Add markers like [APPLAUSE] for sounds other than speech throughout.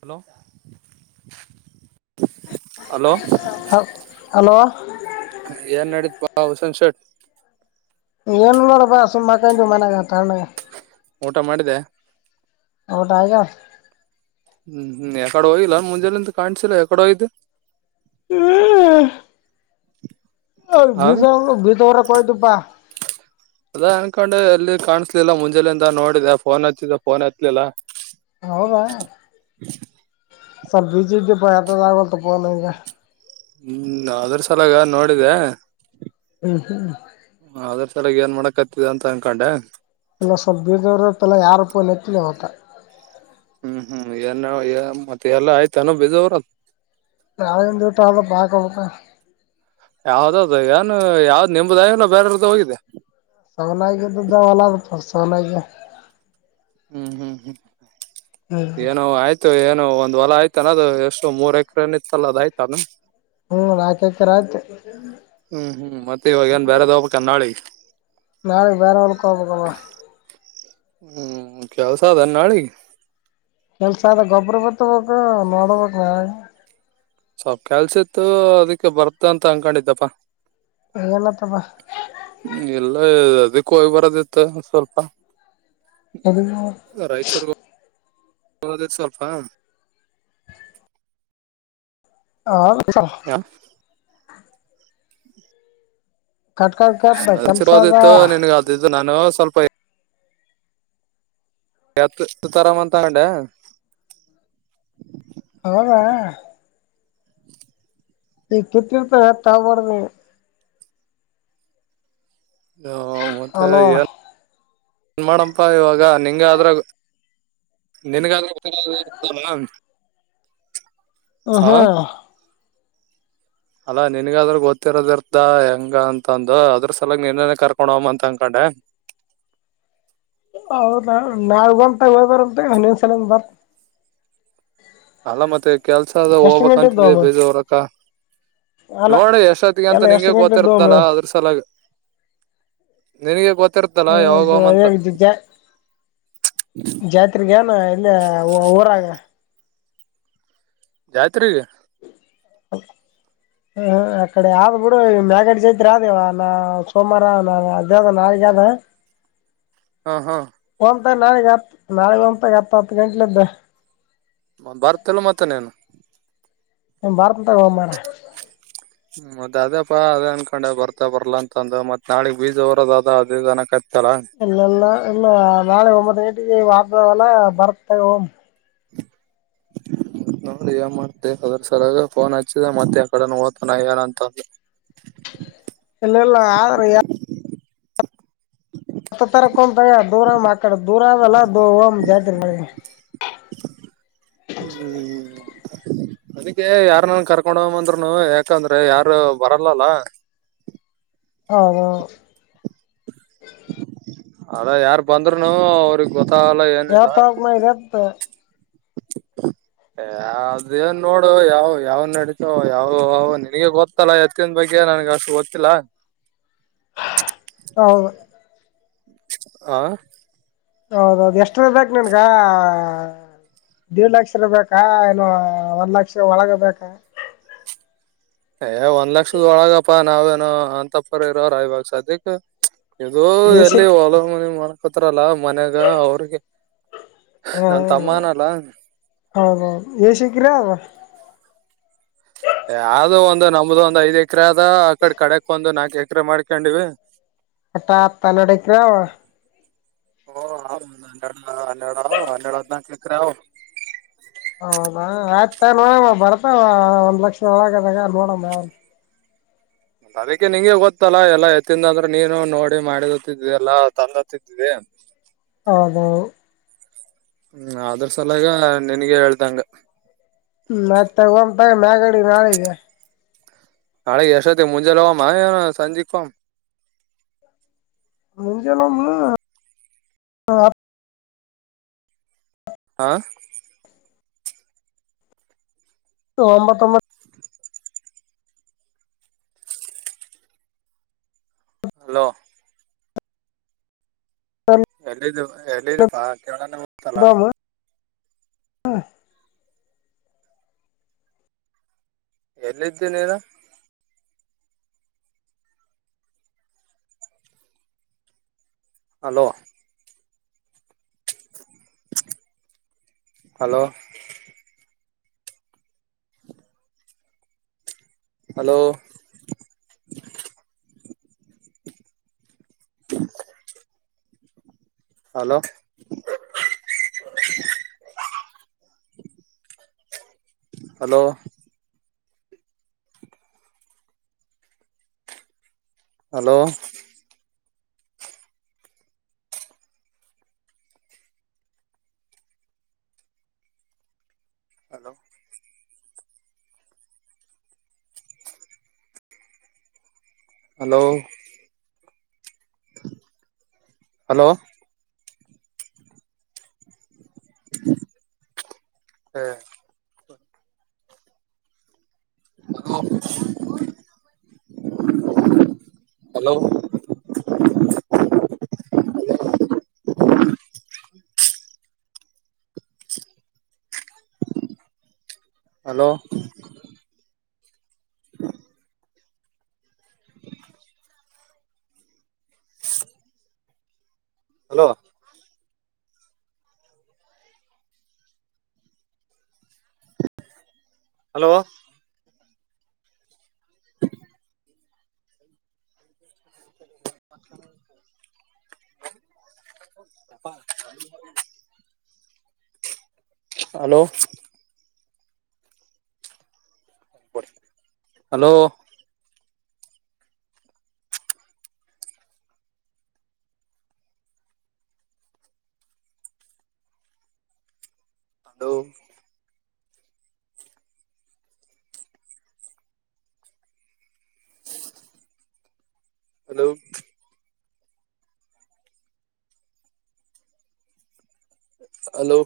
Hello. Hello ಹ hello. ಏನ್ ನಡೀತ್ ಬಾ ಹುಸನ್ ಶೇಟ್. ಏನುಲ್ಲ ರ ಬಸು ಮಕಂ ಮಂತೆ. ಊಟ ಮಾಡಿದೆೆ. ಅವಟಾಯಗ. ಹ್ಮ್ ಹ್ಮ್ ಯಕಡೆ ಹೋಗ್ಲ್ಲ ಮುಂಜಾನೆಿಂದ ಕಾಣಸಿಲ್ಲ ಯಕಡೆೋಯ್ತು. ಹ್ಮ್. ಹ ಬೀಸ ಬೀಜವಊರ ಕೊಯತುಪ್ಪಾ. ಅದ ಅನ್ಕೊಂಡು ಎಲ್ಲಿ ಕಾಣಿಸ್ಲಿಲ್ಲ ಮುಂಜೆಲಿಂದ ನೋಡಿದೆ ಫೋನ್ ಹತ್ತಿದೆ ಫೋನ್ ಹತ್ಲಿಲ್ಲ. ಹೌದ. ಸಲ್ ಬೀಜಿ ಇಟ್ಟ ಪ ಯತ್ರದಗೋತಪ್ಪನಗ. ಹ್ಮ್ ಅದ್ರ ಸಲಾಗ ನೋಡಿದೆ. ಹ್ಮ್ ಹ್ಮ್. ಅದ್ರ ಸಲಾಗಿ ಏನ್ ಮಾಡಕ್ತ್ತಿದ ಅಂತ ಅನ್ಕೊಂಡೆ. ಇಲ್ಲ ಸ್ವಲ್ಪ ಬೀರ್ದವ್ರ ಪಲ್ಲ ಯಾರೂಪ್ಪಲತ್ತಿಲ್ಲ ಮಟ. ಹ್ಮ್ ಹ್ಮ್ ಏನ ಮತ್ತೆ ಎಲ್ಲ ಆಯ್ತಾನೋ ಬೇಜಾವ್ರ. ನಾಳ ದಟಲ್ಲ ಬಾ ಕೊಲ್ಬೇಕ. ಯಾವ್ದದ ಏನ್ ಯಾವ್ದ್ ನೆಂಬದ ಆಲ್ಲ ಬೇರೆ್ದು ಹೋಗಿದೆ. ಸಾವನಾಯಗೆ್ದಲ್ಲ ಸಾವನಾಯಗೆ. ಹ್ಮ್ ಹ್ಮ್ ಹ್ಮ್ ಹ್ಮ್ ಏನೋ ಆಯ್ತು ಏನುೋ ಒ. ಒಂದು್ ಹೊಲ ಆಯ್ತಾನ ಅದು ಎಷ್ಟು ಮೂರ್ ಎಕರೆನ ಇತ್ತಲ್ಲ ಅದ ಆಯ್ತ ಅದ. ಹ್ಮ್ ರಾಕಕರ ಆ್ತ. ಹ್ಮ್ ಹ್ಮ್ ಮತ್ತೆ ಇವಾಗ ಏನ್ ಬೇಾರದಬ ಕನ್ನಾಳಿ. ನಾಳೆಗ್ ಬೇರೆ ಅವಳಕ ಹಬೇಕವಾ. ಹ್ಮ್ ಕೆಲ್ಸಾ ಅದಾ ಎನ್ ನಾಳಿಗ್. ಕೆಲ್ಸ ಆದ ಗೊಬ್ಬ್ರ ಬಿತ್ತಬೇಕು ನೋಡ್ಬೇಕ್ ನಾಳೆ. ಸ್ವಲ್ ಕೆಲ್ಸ ಇತ್ತು ಅದಕ್ಕೆ ಬರ್ತ ಅಂತ ಅನ್ಕೊಂಡಿದ್ದಪ್ಪಾ. ಹ್ಮ ಇಲ್ಲೇ ಇದಕ್ಕ ಹೋಗಿ ಬರದಿತ್ತು ಸ್ವಲ್ಪ. ಎಲಿಗಿ. ಹೋಗೋದ್ ಇತ್ತ್ ಸ್ವಲ್ಪ. ಓ ಯಾ ಕಟ್ ಕಟ್ ಕಟ್ [UNINTELLIGIBLE] ಕೆಲ್ಸ ಅದ ನಿನಗ್ಗ್ ಅದು ಇದು ನಾನು ಸ್ವಲ್ಪ ಎತ್ತು ತರಾಮ ಅಂತ ಅನ್ಕೊಂಡೆ. ಹೌದಾ. ಈ ತುಟ್ಟಿ ಇರ್ತಾವ್ ಎತ್ತ ತೋಗೋಬಾರ್ದ ಈಗ್. ಅಯ್ಯೋ ಮತ್ತೆ ಅಲೋ ಏನ್ ಏನ್ ಮಾಡಪ್ಪ ಇವಾಗ ನಿಂಗ ಆದ್ರಾಗ ನಿನಗ ಅದರ ಬಗ್ಗೆ ಎಲ್ಲಾ ಇದು ಇರ್ತದ ಅಲಾ. ಹ ಹ್ಮ ಅಲ್ಲಾ ನಿನ್ಗಾದ್ರ ಗೊತ್ತಿರೋದ ಇರ್ತ ಹೆಂಗ ಅಂತಂದು ಅದ್ರ ಸಲಗ್ ನಿನ್ನನೆ ಕರ್ಕೊಂಡ ಹೋಮ್ಮ್ ಅಂತ ಅನ್ಕೊಂಡೆ. [UNINTELLIGIBLE] ಹೌದಾ ನಾಳೆ ಬಂತ ಹೋಗಿ ಬರಂ ತೊಗೊ ನಿನ್ನ ಸಲ್ಯಂದ ಬರ್ತ್ ಅಲ್ಲ ಮತ್ತೆ ಕೆಲ್ಸ ಅದ ಗಂಟೆದ್ದು ಹೋಗ್ಬಕ್ಂತಿದೀ ಅಮ್ಮ ಬೀಜ ಉರಕ್ಕಾ. ಅಲ್ಲ ನೋಡ ಎಷ್ಟೊತ್ತಿಗೆ ಅಂತ ಎಲ್ಲ ಎಷ್ಟು ನಿಂಗೆ ಗಂಟೆದ್ದು ಅಮ್ಮ ಗೊತ್ತಿರ್ತಲ್ಲ ಅದ್ರ ಸಲಾಗ. ನಿನಗೆ ಗೊತ್ತಿರ್ತಲ್ಲ ಯಾವಾಗ ಹೋಮ್ಮಂತ. ಜಾತ್ರೆಗೆನ್ ಇಲ್ಲೆ ಊರಾಗ. ಜಾತ್ರಿಗಿ. ಹೌ [UNINTELLIGIBLE] ಹ ಅ ಕಡೆ ಆದ್ ಬಿಡು ಮ್ಯಾಗಡಿ ಜಾತ್ರಿ ಆದೇವ ನಾ ಸೋಮಾರ ನಾ [UNINTELLIGIBLE] ತ್ರಿ ಆದ. ಹಾ ಹಾ ನಾಳೆಗೆ ಹತ್ ನಾಳೆ [UNINTELLIGIBLE] ಎತ್ತ ಹತ್ತ ಗಂಟ್ಲ ಎದ್ದ ಬರ್ತಿಲ್ ಮತ್ತ ನೀನು. ಏ ಬರ್ತನ ತೊಗೊ ಮಾರಾಯ. ಹ್ಮ ಮತ್ತ್ ಅದೇಪಾ ಅದೇ ಅನ್ಕೊಂಡೆ ಬರ್ತ ಬರ್ಲಾ ಅಂತ ಅಂದ ಮತ್ ನಾಳಿಗ್ ಬೀಜ್ ಉರೋದ ಅದ ಇದ ಅನ್ನಕತ್ತ ಇಲ್ಲಲ್ಲ ಇಲ್ಲ ನಾಳೆ ಒಂಬತ್ ಗಂಟೆಗೆ [UNINTELLIGIBLE] ಬರ್ತ ತೋಗೋ ಹೋಗಮ್. [UNINTELLIGIBLE] ನೋಡಿ ಏನ್ ಮಾಡ್ತಿ ಅದ್ರ ಸಲಾಗ ಫೋನ್ ಹಚ್ಚಿದೇ ಮತ್ತೆ ಯಕಡನಾ ಹೋತನ ಏನ ಅಂತ ಅಂದ. [UNINTELLIGIBLE] ಇಲ್ಲಲ್ಲ ಆದ್ರ ಯಾ ಎತ್ತ ತರಕ ಹೋಗಮ್ ತೊಗೊ ದೂರ ಆಕಡೆ ದೂರಲ್ಲ ದಮ್ಮ ಜಾತ್ರಿ [UNINTELLIGIBLE] [UNINTELLIGIBLE] ಹ್ಮ್ ಅದಕ್ಕೆ ಯಾರ್ನ ಅರಾ ಕರ್ಕೊಂಡ ಹೋಗಮ್ ಅಂದ್ರುನು ಯಾಕಂದ್ರೆ ಯಾರು ಬರಲ್ಲ ಅಲಾ. ಹಾ ಹಾ. ಅದ ಯಾರ್ ಬಂದ್ರುನು ಅವ್ರಿಗ ಗೊತ್ತಾಗಲ್ಲ ಏನಿಲ್ಲ. ಯಾವ ತಾಲೂಕ್ ಮ ಇದೆ [UNINTELLIGIBLE] ಏ ಅದೇನ್ ನೋಡು ಯಾವ ಯಾವ ನಡತಾವ ಯಾವವ ನಿನಗೆ ಗೊತ್ತಲ್ಲ ಎತ್ತಿನ ಬಗ್ಗೆ. ನನಗ್ಗ್ ಅಷ್ಟ ಗೊತ್ತಿಲ್ಲ. ಹೌದು ಆ ಹೌದೌದು ಎಷ್ಟರದ ಬೇಕ್ ನೀನ್ಗ. ದಿಡ್ ಲಕ್ಷದ ಬೇಕಾ ಏನ ಒಂದ್ ಲಕ್ಷ ಒಳಗ ಬೇಕಾ. ಏ ಒಂದ್ ಲಕ್ಷದ ಒಳಗಪಾ ನಾವೇನೋ ಅಂತಪ್ಪರಿ ಇರೋರ ಇವಾಗ ಸದ್ಯಕ್ ಇದು ಎಸಿ ಎಲ್ಲಿ ಹೊಲ ಮನೆ ಮಾಡಕೋತಾರಲ್ಲ ಮನ್ಯಾಗ ಅವ್ರಿಗೆ ಹ ನನ್ ತಮ್ಮನಲ್ಲ ಹೌದೌದು ಎ ಶಂಕರ್ಯಾ ಯಾವ್ದ ಒಂದು ನಮ್ದು ಒಂದ ಐದ್ ಎಕ್ರೆ ಅದ ಆ ಕಡೆ ಕಡಕ್ ಒಂದು ನಾಕು ಎಕ್ರೆ ಮಾಡ್ಕೊಂಡಿವಿ. ಹಟಾ [UNINTELLIGIBLE] ಹನ್ನಡ ಅವ ಹನ್ನಡ ಹದ್ದನಾಲ್ಕು ಎಕ್ರೆ ಅದಾವ. ಹೌದಾ ಆಯ್ತ ನೋಡಮ್ಮ ಬರ್ತವ ಒಂದ್ ಲಕ್ಷ ನೊಳಗದಾಗ ನೋಡಮ್ಮ ಯಾವರ ಅದಕ್ಕೆ ನಿಂಗೆ ಗೊತ್ತಲ್ಲಾ ಎಲ್ಲಾ ಎತ್ತಿಂದ ಅಂದ್ರೆ ನೀನು ನೋಡಿ ಮಾಡಿತ್ತಿದವಿ ಎಲ್ಲಾ ತಂದತ್ತಿದ್ವಿ. [UNINTELLIGIBLE] ಹೌದು. ಹ್ಮ ಅದರ ಸಲಾಗ ನೀನ್ಗೆ ಹೇಳ್ದಂಗ. ಮತ್ತ ಹೋಗಮ್ಮ ತೊಗೊ ಮಾಗಡಿ ನಾಳಿಗೆ ನಾಳೆ ಎಷ್ಟೋತಿಗೆ ಮುಂಜೆಲೇ ಹೋಗಮ್ಮ ಏನ್ ಸಂಜಿಕ ಹೋಗುಮ್ ಮುಂಜಾಲೆ ಹೋಗುಮ್ ಹತ್ತ ಹಾ ಒಂಬತ್ತೊಂಬತ್ತು ಹಲೋ. ಒಂಬತ್ತೊಂಬತ್ತದಮ್ ಎಲ್ಲಿದ ಎಲ್ಲಿದಿಪಾ ಕೇಳಣ ಮುತಲ್ಲ ಹ್ಮ ಎಲ್ಲಿದ್ದೀ ನೀನ hello hello hello [UNINTELLIGIBLE] hello hello hello hello hello hello [UNINTELLIGIBLE] [INAUDIBLE] hello- [INAUDIBLE] hello- [INAUDIBLE] hello- hello- [INAUDIBLE] ಅಪ್ಪಾ - hello- hello. Hello. Hello. Hello.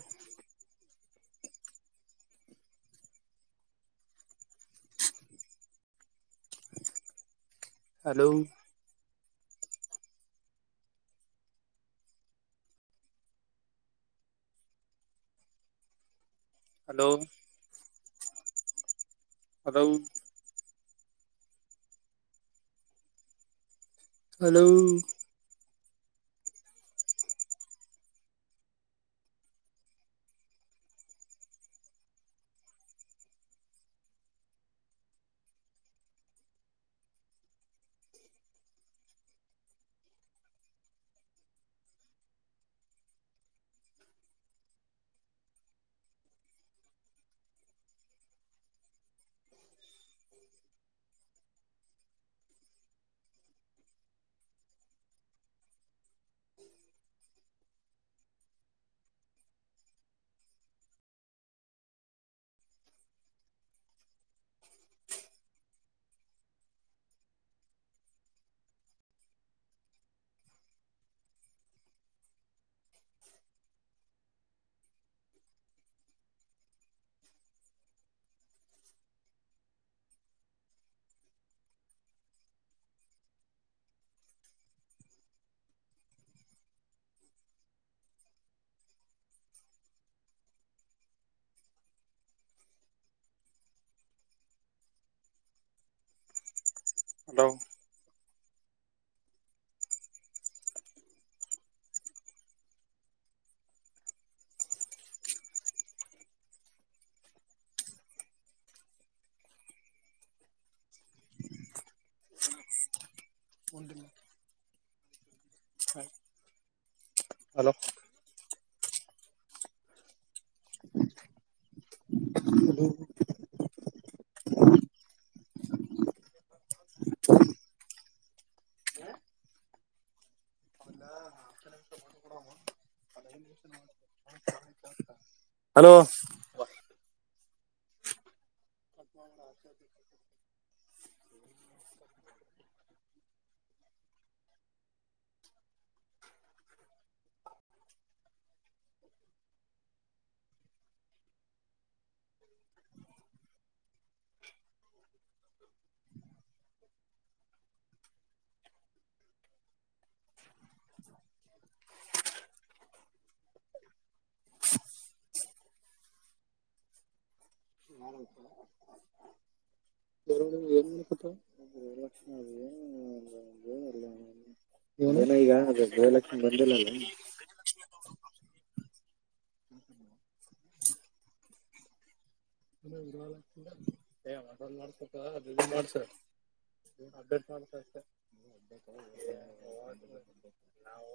Hello. Hello. Hello. Hello. Hello. Hello. Hello ಹ್ಮ ಲಕ್ಷ [UNINTELLIGIBLE] ಈಗ ಅ ದ ಗೃಹಲಕ್ಷ್ಮಿ ಬಂದಿಲ್ಲ ಅ ಮ ಮಾಡತ ಅ ಮಾಡಸ [UNINTELLIGIBLE] ಏನ್ ಅಪ್ಡೇಟ್ ಮಾಡ್ಸ್ ಅಷ್ಟೇ [UNINTELLIGIBLE] ನಾವು